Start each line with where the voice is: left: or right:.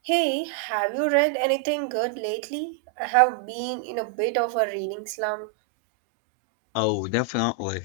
right: Hey, have you read anything good lately? I have been in a bit of a reading slump.
left: Oh, definitely.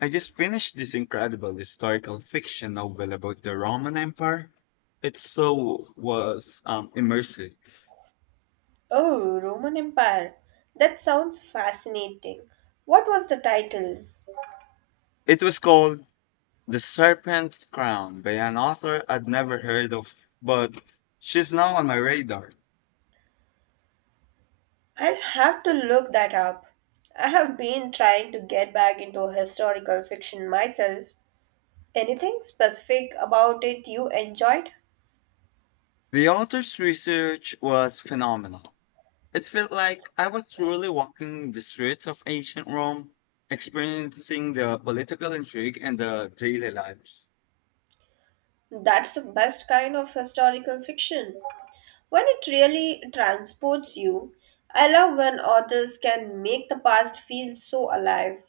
left: I just finished this incredible historical fiction novel about the Roman Empire. It so was immersive.
right: Oh, Roman Empire. That sounds fascinating. What was the title?
left: It was called The Serpent's Crown by an author I'd never heard of, but she's now on my radar.
right: I'll have to look that up. I have been trying to get back into historical fiction myself. Anything specific about it you enjoyed?
left: The author's research was phenomenal. It felt like I was truly walking the streets of ancient Rome, experiencing the political intrigue and the daily lives.
right: That's the best kind of historical fiction. When it really transports you, I love when authors can make the past feel so alive.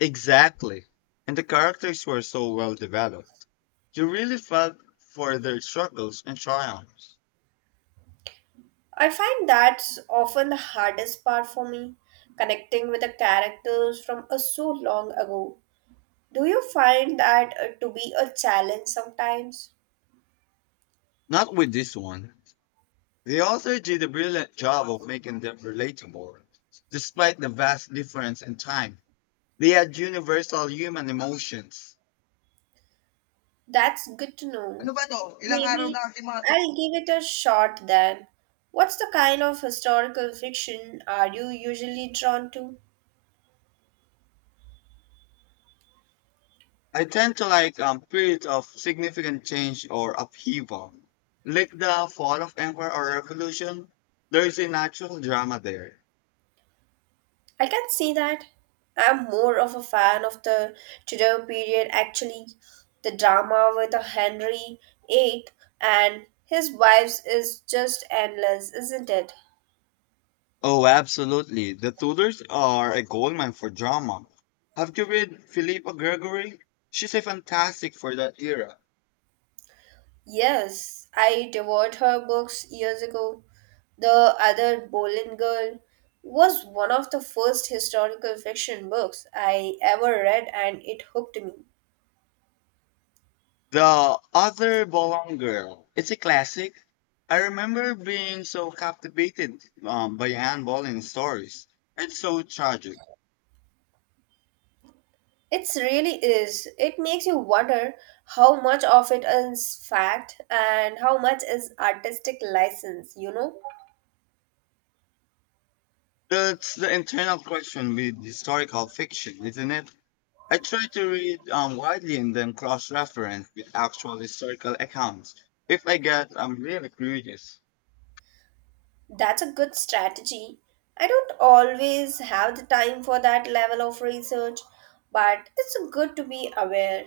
left: Exactly. And the characters were so well developed. You really felt for their struggles and triumphs.
right: I find that's often the hardest part for me, connecting with the characters from a so long ago. Do you find that to be a challenge sometimes?
left: Not with this one. The author did a brilliant job of making them relatable. Despite the vast difference in time, they had universal human emotions.
right: That's good to
left: Ano
right: know.
left: ba to? Ilang araw
right: Maybe
left: na aking mga tu-
right: I'll give it a shot then. What's the kind of historical fiction are you usually drawn to?
left: I tend to like periods of significant change or upheaval. Like the fall of empire or revolution, there's a natural drama there.
right: I can see that. I'm more of a fan of the Tudor period actually. The drama with the Henry VIII and his wives is just endless, isn't it?
left: Oh, absolutely. The Tudors are a goldmine for drama. Have you read Philippa Gregory? She's a fantastic for that era.
right: Yes, I devoured her books years ago. The Other Boleyn Girl was one of the first historical fiction books I ever read and it hooked me.
left: The Other Bolong Girl. It's a classic. I remember being so captivated by Anne Boleyn's stories. It's so tragic.
right: It really is. It makes you wonder how much of it is fact and how much is artistic license, you know?
left: That's the internal question with historical fiction, isn't it? I try to read widely and then cross-reference with actual historical accounts if I get really curious.
right: That's a good strategy. I don't always have the time for that level of research, but it's good to be aware.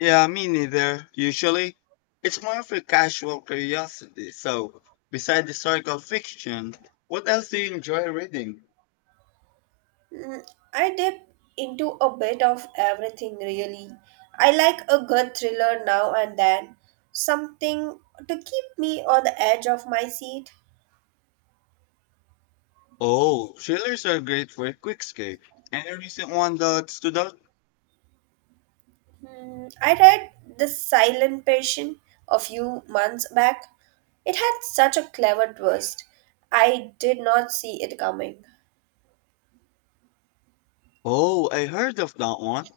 left: Yeah, me neither, usually. It's more of a casual curiosity. So, besides historical fiction, what else do you enjoy reading?
right: Mm, I dip into a bit of everything, really. I like a good thriller now and then, something to keep me on the edge of my seat.
left: Oh, thrillers are great for a quick escape. Any recent one that stood out?
right: I read The Silent Patient a few months back. It had such a clever twist. I did not see it coming.
left: Oh, I heard of that one.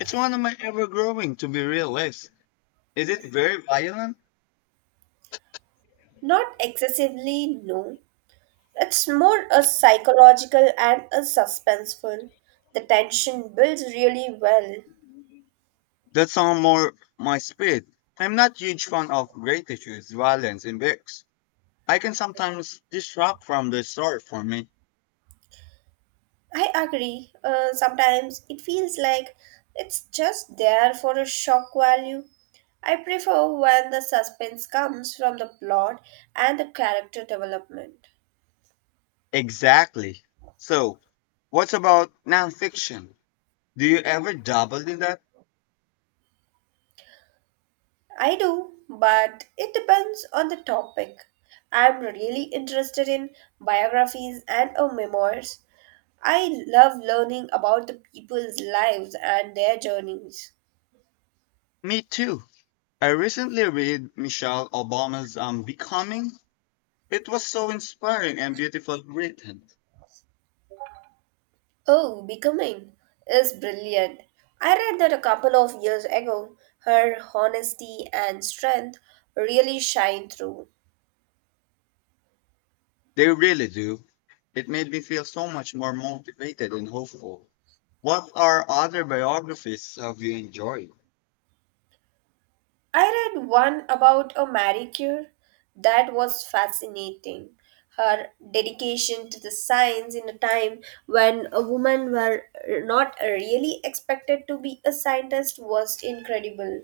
left: It's one of my ever growing, to be real list. Is it very violent?
right: Not excessively, no. It's more a psychological and a suspenseful. The tension builds really well.
left: That's on more my speed. I'm not huge fan of great issues, violence in books. I can sometimes distract from the story for me.
right: I agree. Sometimes it feels like it's just there for a shock value. I prefer when the suspense comes from the plot and the character development.
left: Exactly. So, what about nonfiction? Do you ever dabble in that?
right: I do, but it depends on the topic. I'm really interested in biographies and memoirs. I love learning about the people's lives and their journeys.
left: Me too. I recently read Michelle Obama's Becoming. It was so inspiring and beautiful written.
right: Oh, Becoming is brilliant. I read that a couple of years ago. Her honesty and strength really shine through.
left: They really do. It made me feel so much more motivated and hopeful. What are other biographies have you enjoyed?
right: I read one about a Marie Curie that was fascinating. Her dedication to the science in a time when women were not really expected to be a scientist was incredible.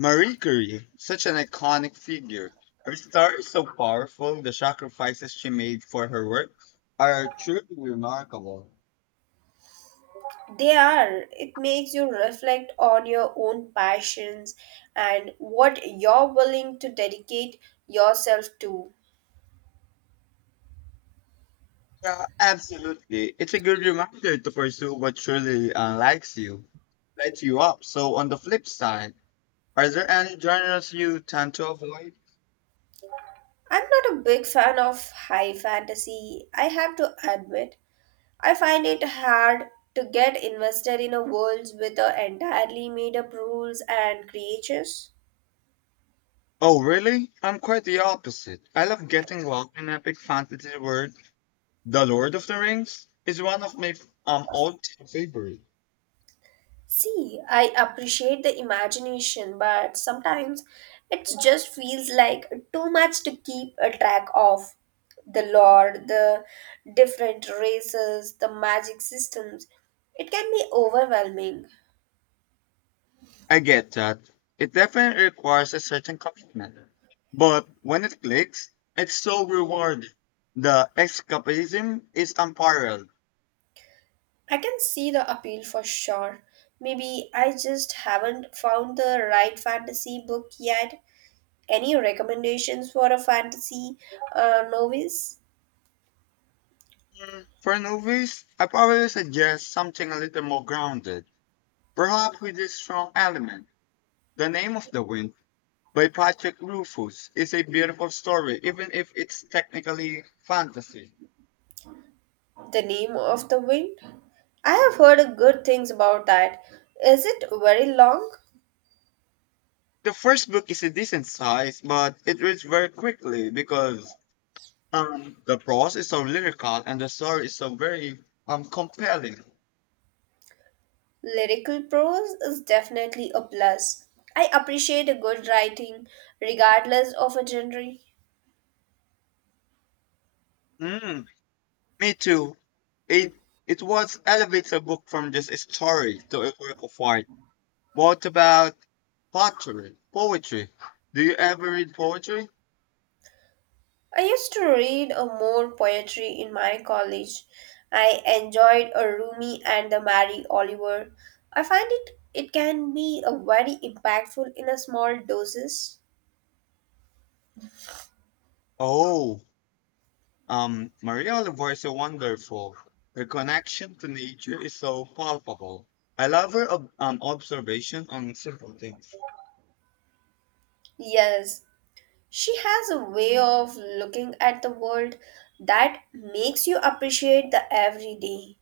left: Marie Curie, such an iconic figure. Her story is so powerful. The sacrifices she made for her work are truly remarkable.
right: They are. It makes you reflect on your own passions and what you're willing to dedicate yourself to.
left: Yeah, absolutely. It's a good reminder to pursue what truly lights you up. So, on the flip side, are there any genres you tend to avoid?
right: I'm not a big fan of high fantasy, I have to admit. I find it hard to get invested in a world with a entirely made up rules and creatures.
left: Oh, really? I'm quite the opposite. I love getting locked in epic fantasy world. The Lord of the Rings is one of my all-time favorite.
right: See, I appreciate the imagination, but sometimes it just feels like too much to keep a track of. The lore, the different races, the magic systems. It can be overwhelming.
left: I get that. It definitely requires a certain commitment, but when it clicks, it's so rewarding. The escapism is unparalleled.
right: I can see the appeal for sure. Maybe I just haven't found the right fantasy book yet. Any recommendations for a fantasy novice?
left: Mm, for novice, I probably suggest something a little more grounded, perhaps with a strong element. The Name of the Wind by Patrick Rufus is a beautiful story, even if it's technically fantasy.
right: The Name of the Wind? I have heard good things about that. Is it very long?
left: The first book is a decent size, but it reads very quickly because the prose is so lyrical and the story is so very compelling.
right: Lyrical prose is definitely a plus. I appreciate a good writing, regardless of a genre.
left: Mm, me too. It it was elevates a book from just a story to a work of art. What about pottery? Poetry. Do you ever read poetry?
right: I used to read a more poetry in my college. I enjoyed a Rumi and the Mary Oliver. I find it can be a very impactful in a small doses.
left: Oh, Maria Oliver is so wonderful. Her connection to nature is so palpable. I love her observation on simple things.
right: Yes, she has a way of looking at the world that makes you appreciate the everyday.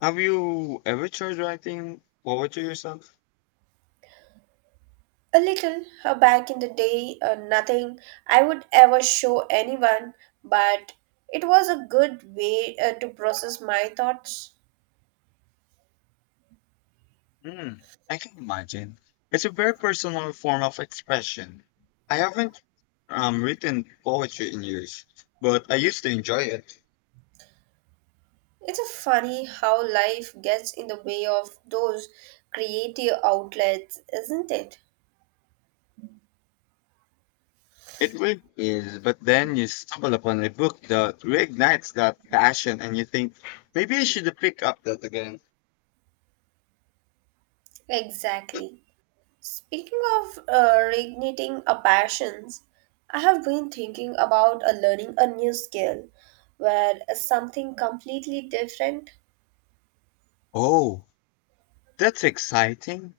left: Have you ever tried writing poetry yourself?
right: A little back in the day, nothing I would ever show anyone, but it was a good way to process my thoughts.
left: Hmm, I can imagine. It's a very personal form of expression. I haven't written poetry in years, but I used to enjoy it.
right: It's a funny how life gets in the way of those creative outlets, isn't it?
left: It really is, but then you stumble upon a book that reignites that passion and you think, maybe I should pick up that again.
right: Exactly. Speaking of reigniting a passions, I have been thinking about learning a new skill where something completely different.
left: Oh, that's exciting.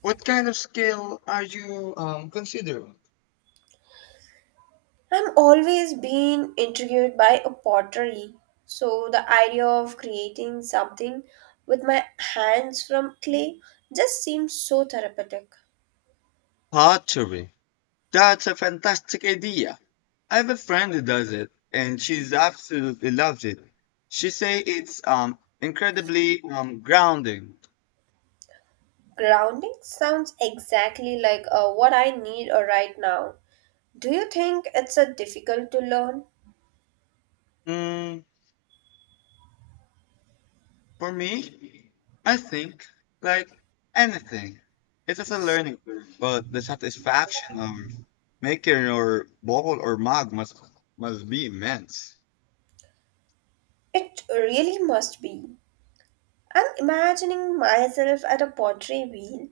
left: What kind of skill are you considering?
right: I'm always been intrigued by a pottery. So the idea of creating something with my hands from clay just seems so therapeutic.
left: Pottery. That's a fantastic idea. I have a friend who does it, and she's absolutely loves it. She say it's incredibly grounding.
right: Grounding sounds exactly like what I need right now. Do you think it's a difficult to learn?
left: Mm, for me, I think, like anything, it is a learning curve, but the satisfaction of making your bowl or mug must be immense.
right: It really must be. I'm imagining myself at a pottery wheel,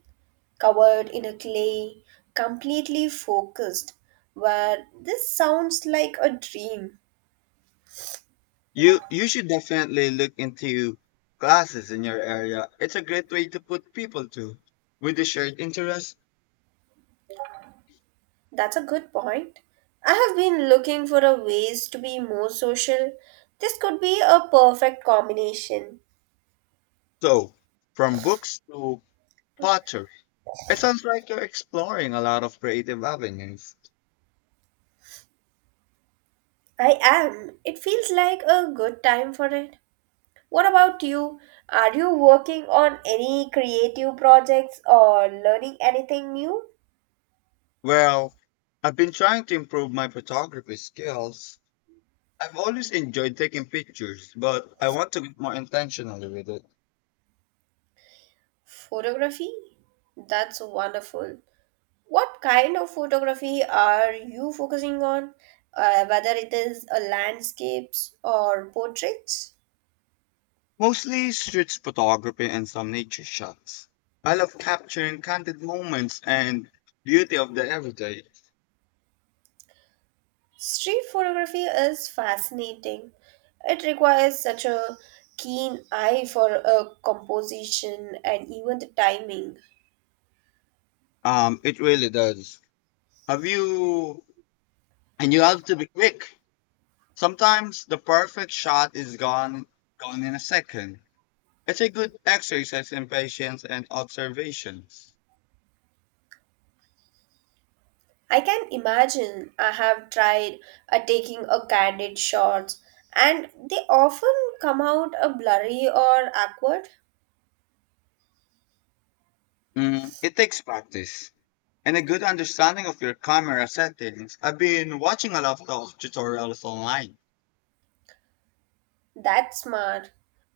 right: covered in a clay, completely focused. Where this sounds like a dream.
left: You should definitely look into classes in your area. It's a great way to put people to with a shared interest.
right: That's a good point. I have been looking for a ways to be more social. This could be a perfect combination.
left: So, from books to pottery, it sounds like you're exploring a lot of creative avenues.
right: I am. It feels like a good time for it. What about you? Are you working on any creative projects or learning anything new?
left: Well, I've been trying to improve my photography skills. I've always enjoyed taking pictures, but I want to get more intentional with it.
right: Photography? That's wonderful. What kind of photography are you focusing on? Whether it is a landscapes or portraits?
left: Mostly street photography and some nature shots. I love capturing candid moments and beauty of the everyday.
right: Street photography is fascinating. It requires such a keen eye for a composition and even the timing.
left: It really does. Have you? And you have to be quick. Sometimes the perfect shot is gone in a second. It's a good exercise in patience and observations.
right: I can imagine I have tried taking a candid shots and they often come out a blurry or awkward.
left: Mm, it takes practice and a good understanding of your camera settings. I've been watching a lot of tutorials online.
right: That's smart.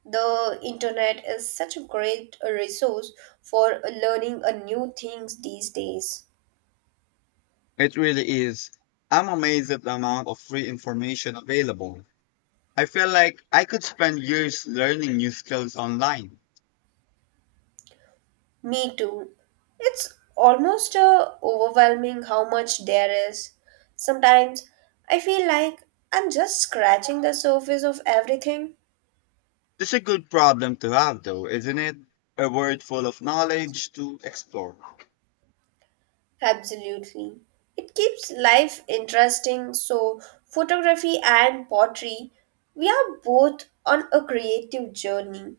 right: The internet is such a great resource for learning a new things these days.
left: It really is. I'm amazed at the amount of free information available. I feel like I could spend years learning new skills online.
right: Me too. It's almost overwhelming how much there is. Sometimes I feel like I'm just scratching the surface of everything.
left: It's a good problem to have, though, isn't it? A world full of knowledge to explore.
right: Absolutely. It keeps life interesting, so photography and pottery, we are both on a creative journey.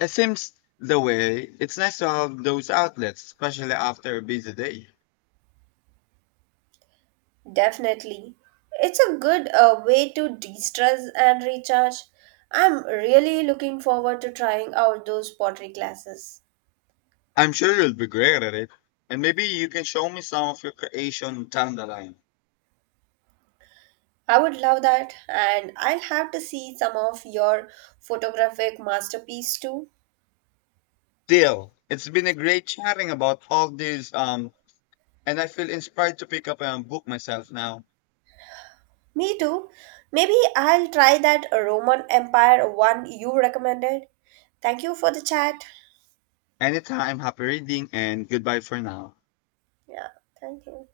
left: It seems the way it's nice to have those outlets, especially after a busy day.
right: Definitely. It's a good way to de-stress and recharge. I'm really looking forward to trying out those pottery classes.
left: I'm sure you'll be great at it, and maybe you can show me some of your creation down the line.
right: I would love that, and I'll have to see some of your photographic masterpiece too.
left: Deal. It's been a great chatting about all these, and I feel inspired to pick up a book myself now.
right: Me too. Maybe I'll try that Roman Empire one you recommended. Thank you for the chat.
left: Anytime, happy reading, and goodbye for now.
right: Yeah, thank you.